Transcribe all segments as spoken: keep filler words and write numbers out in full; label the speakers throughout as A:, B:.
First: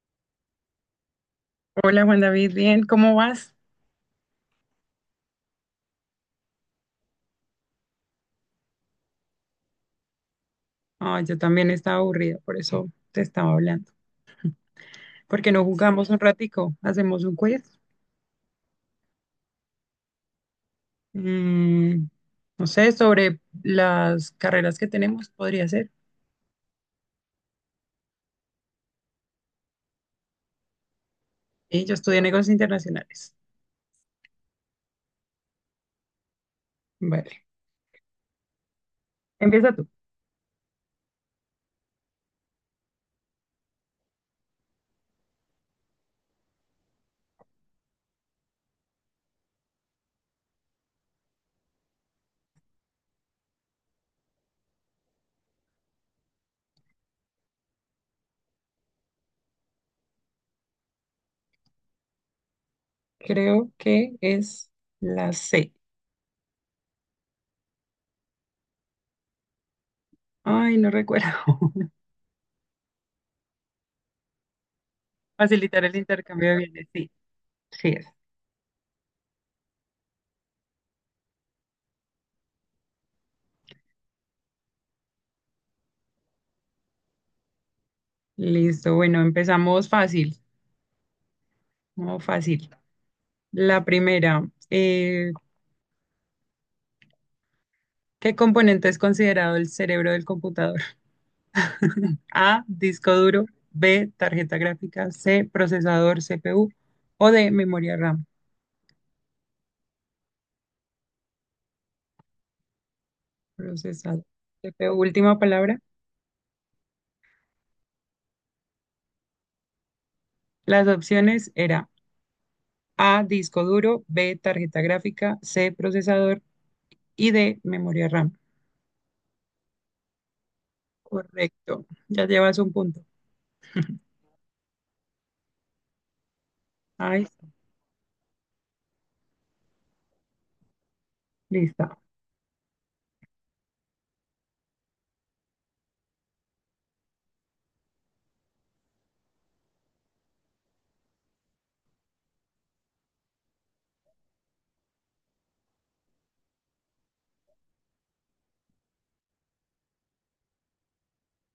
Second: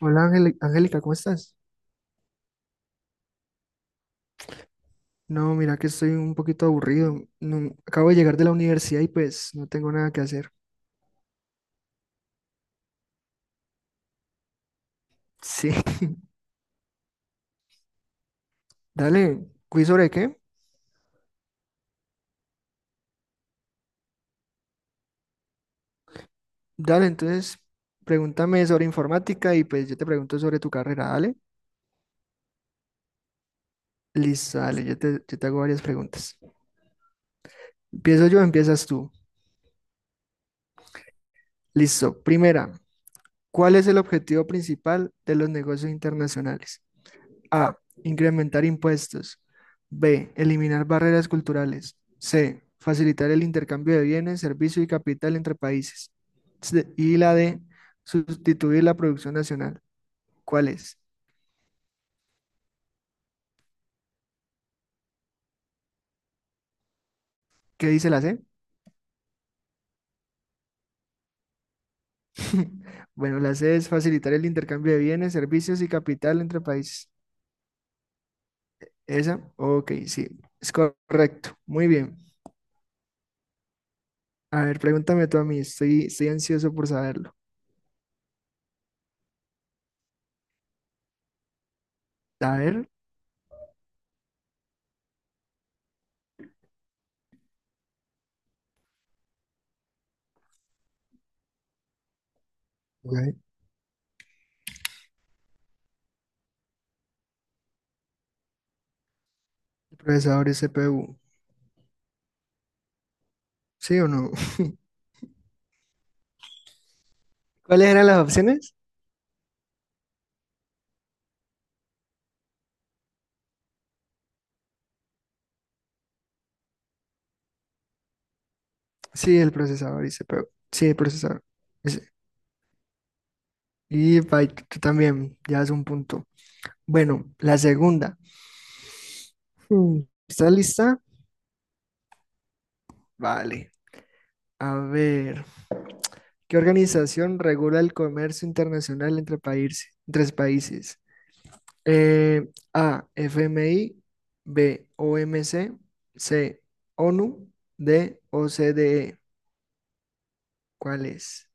A: Hola Ángel- Angélica, ¿cómo estás?
B: Hola Juan David, bien, ¿cómo vas?
A: No, mira que estoy un poquito aburrido. No, acabo de llegar de la universidad y pues no tengo nada que hacer.
B: Ah, yo también estaba aburrida, por eso te estaba hablando. ¿Por qué no
A: Sí,
B: jugamos un ratico, hacemos un quiz?
A: dale, ¿quiz sobre qué?
B: Mm, no sé, sobre las carreras que tenemos, podría ser.
A: Dale, entonces pregúntame sobre informática y pues yo te pregunto sobre tu carrera, dale.
B: Y yo estudié negocios internacionales.
A: Listo, dale, yo te, yo te hago varias preguntas.
B: Vale,
A: ¿Empiezo yo o empiezas tú?
B: empieza tú.
A: Listo, primera, ¿cuál es el objetivo principal de los negocios internacionales? A. Incrementar impuestos. B. Eliminar barreras culturales. C. Facilitar el intercambio de bienes, servicios y capital entre países. C- Y la D. Sustituir la producción nacional. ¿Cuál es?
B: Creo que es la C.
A: ¿Qué dice la C?
B: Ay, no recuerdo.
A: Bueno, la C es facilitar el intercambio de bienes, servicios
B: Facilitar
A: y
B: el
A: capital
B: intercambio de
A: entre
B: bienes, sí,
A: países.
B: sí es.
A: ¿Esa? Ok, sí, es correcto. Muy bien. A ver, pregúntame tú a mí, estoy, estoy ansioso por saberlo.
B: Listo, bueno, empezamos fácil, no
A: A
B: fácil.
A: ver,
B: La primera, eh, ¿qué componente es considerado el cerebro del computador? A, disco
A: ok,
B: duro; B, tarjeta gráfica; C, procesador C P U; o D, memoria RAM.
A: procesadores C P U, ¿sí o
B: Procesador
A: no?
B: C P U, última palabra.
A: ¿Cuáles eran las opciones?
B: Las opciones era A, disco duro; B, tarjeta gráfica; C, procesador; y D, memoria RAM.
A: Sí, el procesador, dice, pero sí, el procesador.
B: Correcto.
A: Dice,
B: Ya llevas un punto.
A: y byte, tú también, ya es un punto.
B: Ahí
A: Bueno,
B: está.
A: la segunda. Hmm, ¿estás lista?
B: Lista.
A: Vale. A ver, ¿qué organización regula el comercio internacional entre países? Tres países. Eh, A, FMI, B, OMC, C, C, ONU, D, OCDE. ¿Cuál es?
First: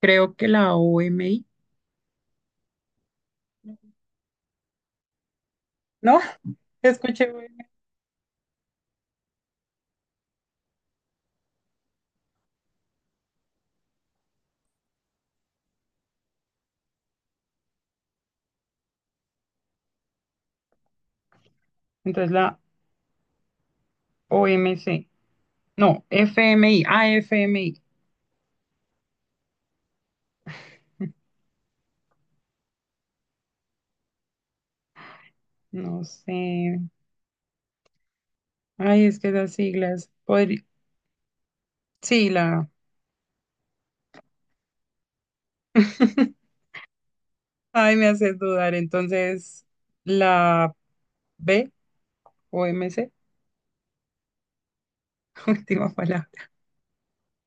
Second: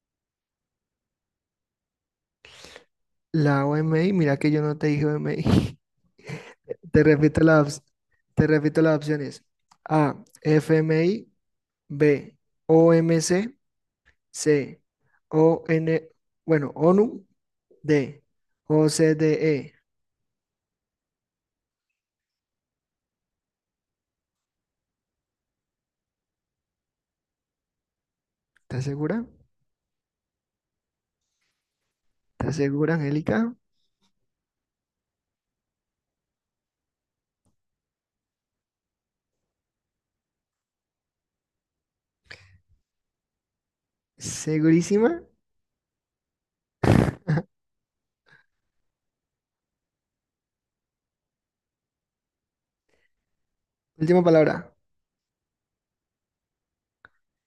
B: Creo que la O M I.
A: La OMI, mira que yo no te dije O M I.
B: No,
A: Te
B: escuché.
A: repito
B: OMI.
A: las, te repito las opciones. A, F M I, B, O M C, C, C, o n bueno, ONU, D, o c d e.
B: Entonces la OMC. No, FMI. Ah, F M I.
A: ¿Estás segura? ¿Estás segura, Angélica?
B: No sé. Ay, es que las siglas. Podri- Sí, la.
A: ¿Segurísima?
B: Ay, me haces dudar. Entonces, la B o M C.
A: Última palabra.
B: Última palabra.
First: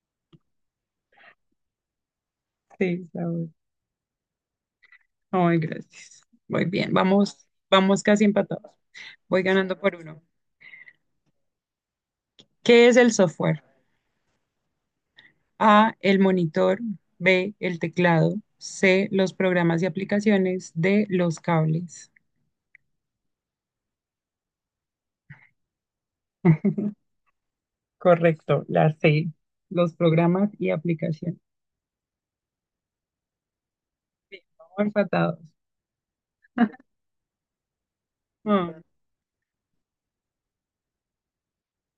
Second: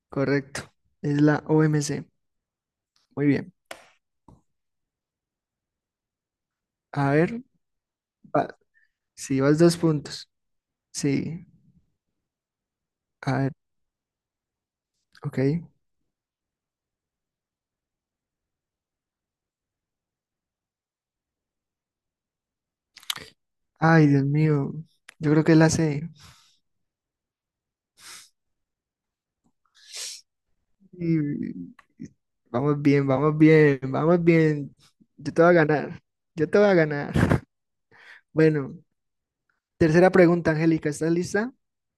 A: Correcto. Es la O M C.
B: Sí, la
A: Muy
B: B.
A: bien.
B: Ay, gracias. Muy bien,
A: A ver,
B: vamos, vamos casi
A: va-
B: empatados.
A: sí,
B: Voy
A: vas dos
B: ganando por uno.
A: puntos. Sí.
B: ¿Qué es el
A: A ver,
B: software?
A: ok.
B: A, el monitor; B, el teclado; C, los programas y aplicaciones; D, los cables.
A: Ay, Dios mío. Yo creo que es la C.
B: Correcto, la C, los programas y aplicaciones.
A: Y- y- Vamos bien, vamos bien, vamos
B: Bien,
A: bien.
B: vamos
A: Yo
B: empatados.
A: te voy a ganar, yo te voy a ganar.
B: Mm,
A: Bueno, tercera pregunta, Angélica, ¿estás lista?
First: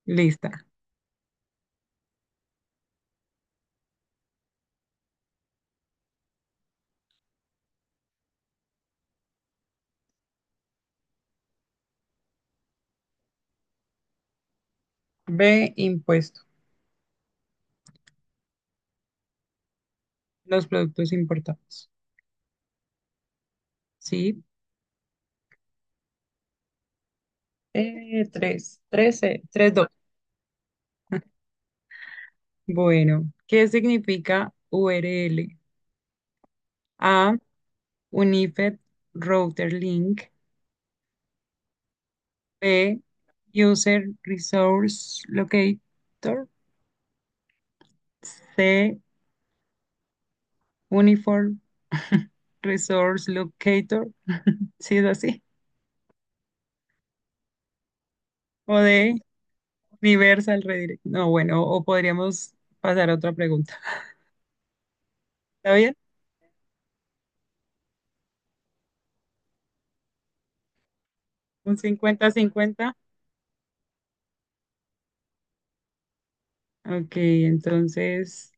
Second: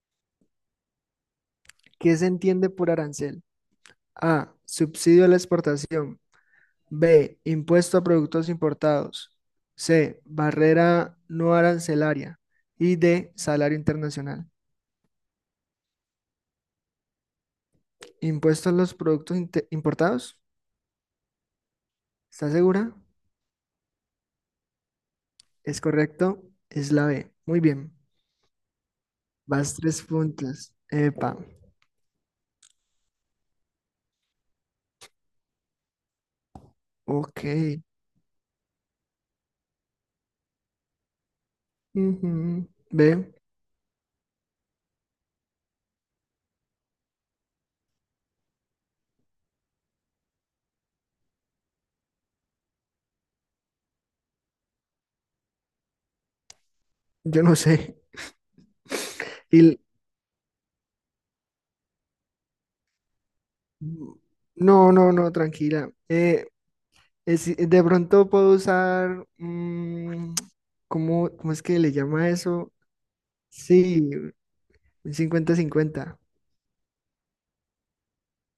B: lista.
A: ¿Qué se entiende por arancel? A, subsidio a la exportación. B, impuesto a productos importados. C, barrera no arancelaria. Y D, salario internacional.
B: B, impuesto.
A: ¿Impuesto a los productos inte- importados?
B: Los productos importados.
A: ¿Estás segura?
B: Sí.
A: Es correcto, es la B. Muy bien,
B: Eh, tres, trece. Tres
A: vas
B: dos.
A: tres puntos. Epa.
B: Bueno, ¿qué significa U R L? A,
A: Ok,
B: Unified Router Link.
A: ujú,
B: B,
A: ve,
B: User Resource Locator. C, Uniform Resource Locator. ¿Sí es así?
A: yo no sé.
B: O D,
A: Y, l-
B: Universal Redirect. No, bueno, o podríamos pasar a otra pregunta.
A: no, no, no,
B: ¿Está
A: tranquila.
B: bien?
A: Eh, es- de pronto puedo usar, mm, ¿cómo, cómo es
B: Un
A: que le llama
B: 50
A: eso?
B: cincuenta.
A: Sí, un cincuenta-cincuenta.
B: Ok, entonces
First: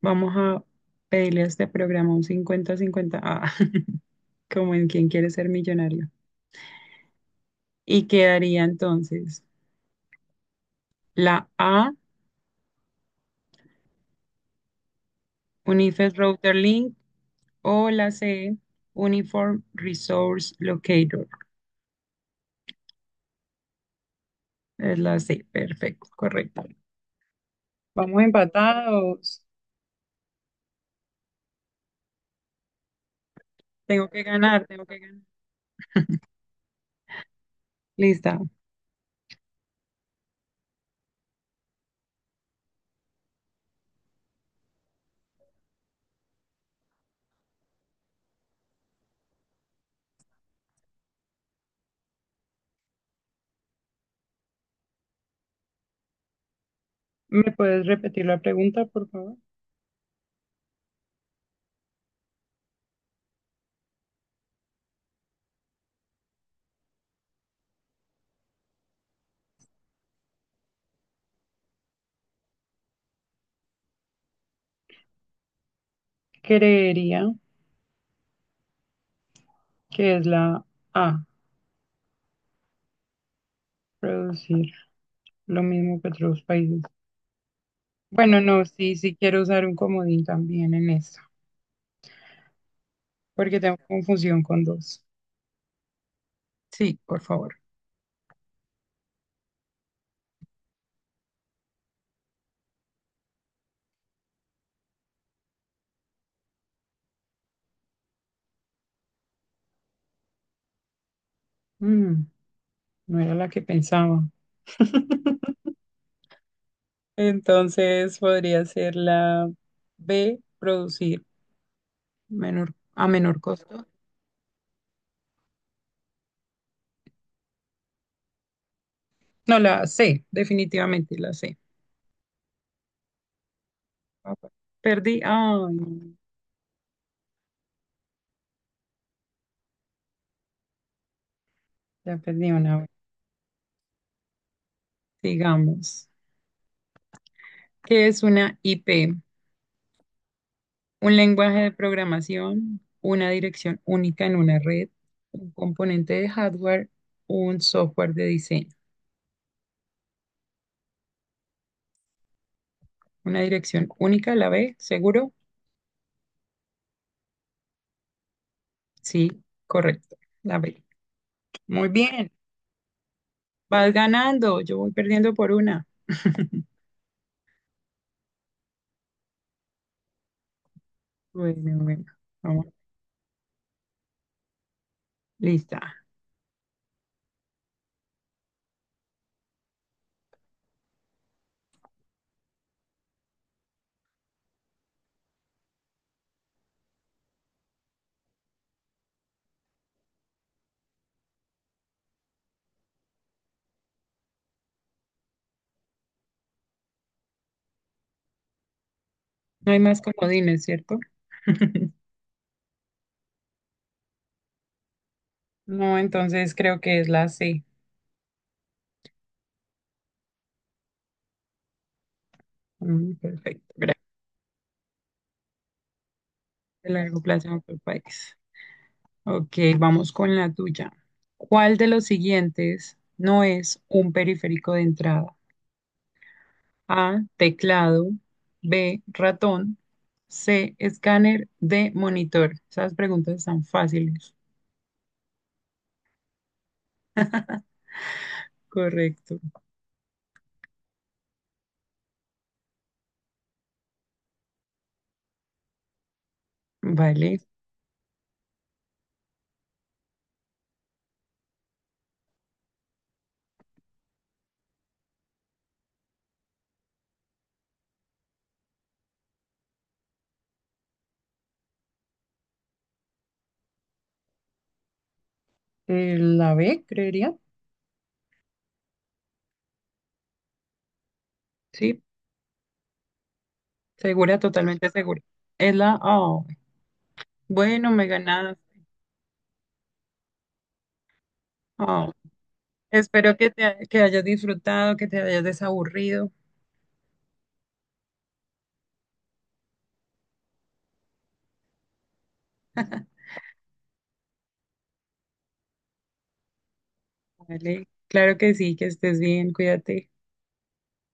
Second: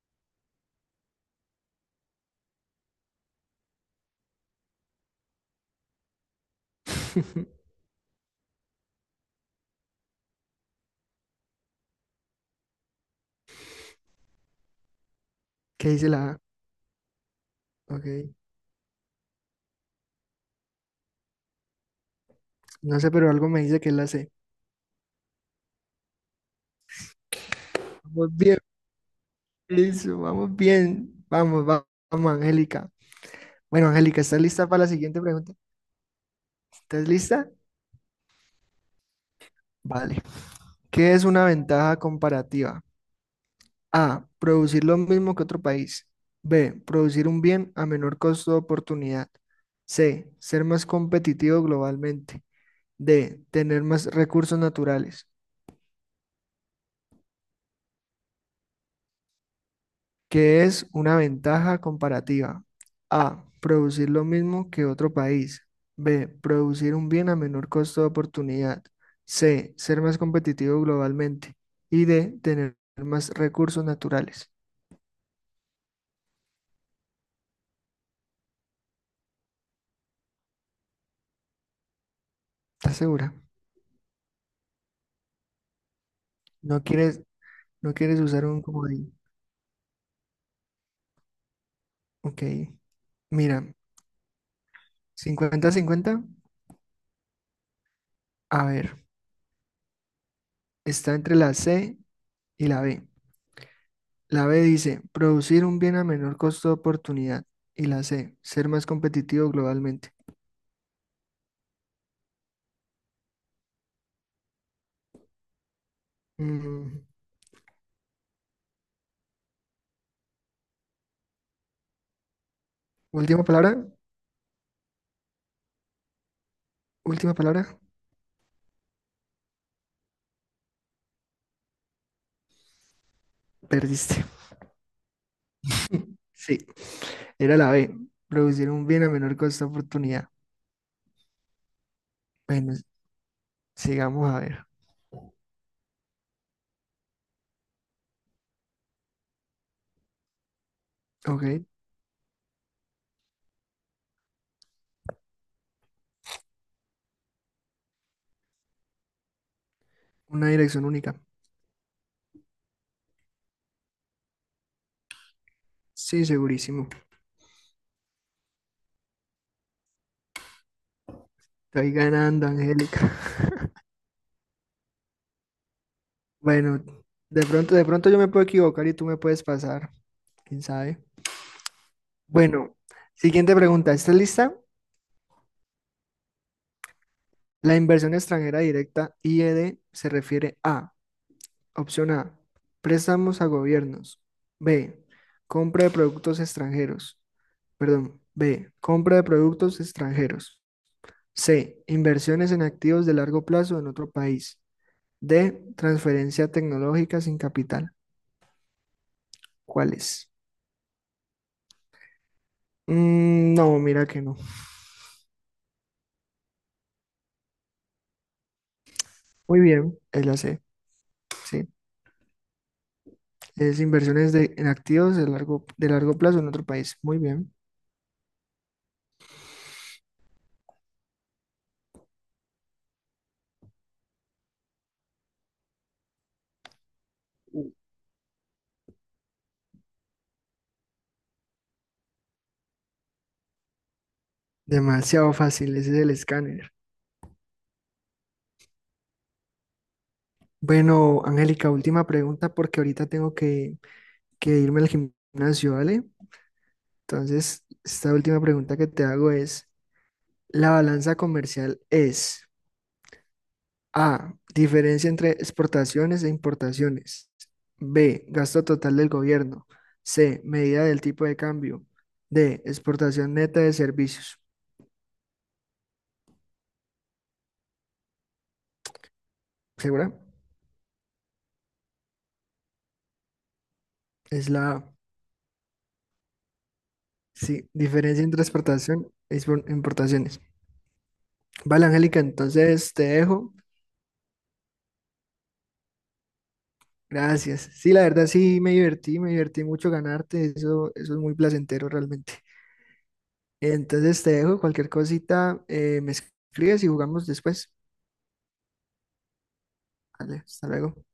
B: vamos a pedirle a este programa un 50 cincuenta. Ah, como en Quién quiere ser millonario. Y quedaría entonces la A,
A: ¿Qué dice
B: Unified
A: la A?
B: Router Link, o la
A: Ok.
B: C, Uniform Resource Locator.
A: No sé, pero algo me dice que es la C.
B: Es la C, perfecto, correcta. Vamos
A: Vamos bien,
B: empatados.
A: eso, vamos bien. Vamos, va- vamos, Angélica. Bueno,
B: Tengo
A: Angélica,
B: que
A: ¿estás
B: ganar,
A: lista para
B: tengo
A: la
B: que ganar.
A: siguiente pregunta? ¿Estás lista?
B: Lista.
A: Vale. ¿Qué es una ventaja comparativa? A. Producir lo mismo que otro país. B. Producir un bien a menor costo de oportunidad. C. Ser más competitivo globalmente. D. Tener más recursos naturales,
B: ¿Me puedes repetir la pregunta, por favor?
A: que es una ventaja comparativa. A. Producir lo mismo que otro país. B. Producir un bien a menor costo de oportunidad. C. Ser más competitivo globalmente. Y D. Tener más recursos naturales.
B: Creería que es la A,
A: ¿Estás segura?
B: producir. Lo mismo que otros países.
A: No quieres, no quieres
B: Bueno,
A: usar un
B: no, sí,
A: comodín.
B: sí quiero usar un comodín también en esta,
A: Ok.
B: porque
A: Mira,
B: tengo confusión con dos.
A: cincuenta-cincuenta.
B: Sí, por favor.
A: A ver, está entre la C y la B. La B dice, producir un bien a menor costo de oportunidad. Y la C, ser más competitivo globalmente.
B: Mm, no era la que pensaba.
A: Mm,
B: Entonces podría ser la B, producir menor, a menor
A: última palabra,
B: costo.
A: última palabra.
B: No, la C, definitivamente la C.
A: Perdiste.
B: Ah, bueno. Perdí, ay,
A: Sí, era la B, producir un bien a menor costo de oportunidad.
B: ya perdí
A: Bueno,
B: una vez.
A: sigamos a ver.
B: Digamos, ¿qué es una I P? Un
A: Ok,
B: lenguaje de programación, una dirección única en una red, un componente de hardware, un software de diseño.
A: una dirección única.
B: Una dirección única, la B, ¿seguro?
A: Sí, segurísimo.
B: Sí, correcto, la B. Muy
A: Estoy
B: bien,
A: ganando, Angélica.
B: vas ganando, yo voy perdiendo por una.
A: Bueno, de pronto, de pronto yo me puedo equivocar y tú me puedes pasar. ¿Quién sabe?
B: Bueno, bueno, vamos,
A: Bueno, siguiente pregunta. ¿Estás lista?
B: lista.
A: La inversión extranjera directa, I E D, se refiere a, opción A, préstamos a gobiernos. B, compra de productos extranjeros. Perdón, B, compra de productos extranjeros. C, inversiones en activos de largo plazo en otro país. D, transferencia tecnológica sin capital.
B: No hay
A: ¿Cuál
B: más
A: es?
B: comodines, ¿cierto?
A: Mm, no, mira que no.
B: No, entonces creo que es la C.
A: Muy bien, es la C, sí.
B: Mm, perfecto,
A: Es
B: gracias.
A: inversiones de, en activos de largo, de largo plazo en otro
B: El
A: país. Muy
B: largo plazo
A: bien.
B: en otro país. Ok, vamos con la tuya. ¿Cuál de los siguientes no es un periférico de entrada? A, teclado; B, ratón; C, escáner; D, monitor. Esas preguntas están fáciles.
A: Demasiado fácil, ese es el escáner.
B: Correcto.
A: Bueno, Angélica, última pregunta porque ahorita tengo que, que irme al gimnasio, ¿vale?
B: Vale.
A: Entonces, esta última pregunta que te hago es, ¿la balanza comercial es A, diferencia entre exportaciones e importaciones? B, gasto total del gobierno. C, medida del tipo de cambio. D, exportación neta de servicios.
B: Eh, la B, creería.
A: ¿Segura?
B: Sí, segura,
A: Es la
B: totalmente segura. Es la A.
A: sí,
B: Bueno, me
A: diferencia entre
B: ganas.
A: exportación e expor- importaciones. Vale,
B: Oh,
A: Angélica, entonces te
B: espero que
A: dejo.
B: te que hayas disfrutado, que te hayas desaburrido.
A: Gracias. Sí, la verdad sí me divertí, me divertí mucho ganarte, eso, eso es muy placentero realmente. Entonces te dejo, cualquier cosita, eh, me escribes y jugamos después.
B: Vale. Claro que sí, que estés bien, cuídate.
A: Vale, hasta luego.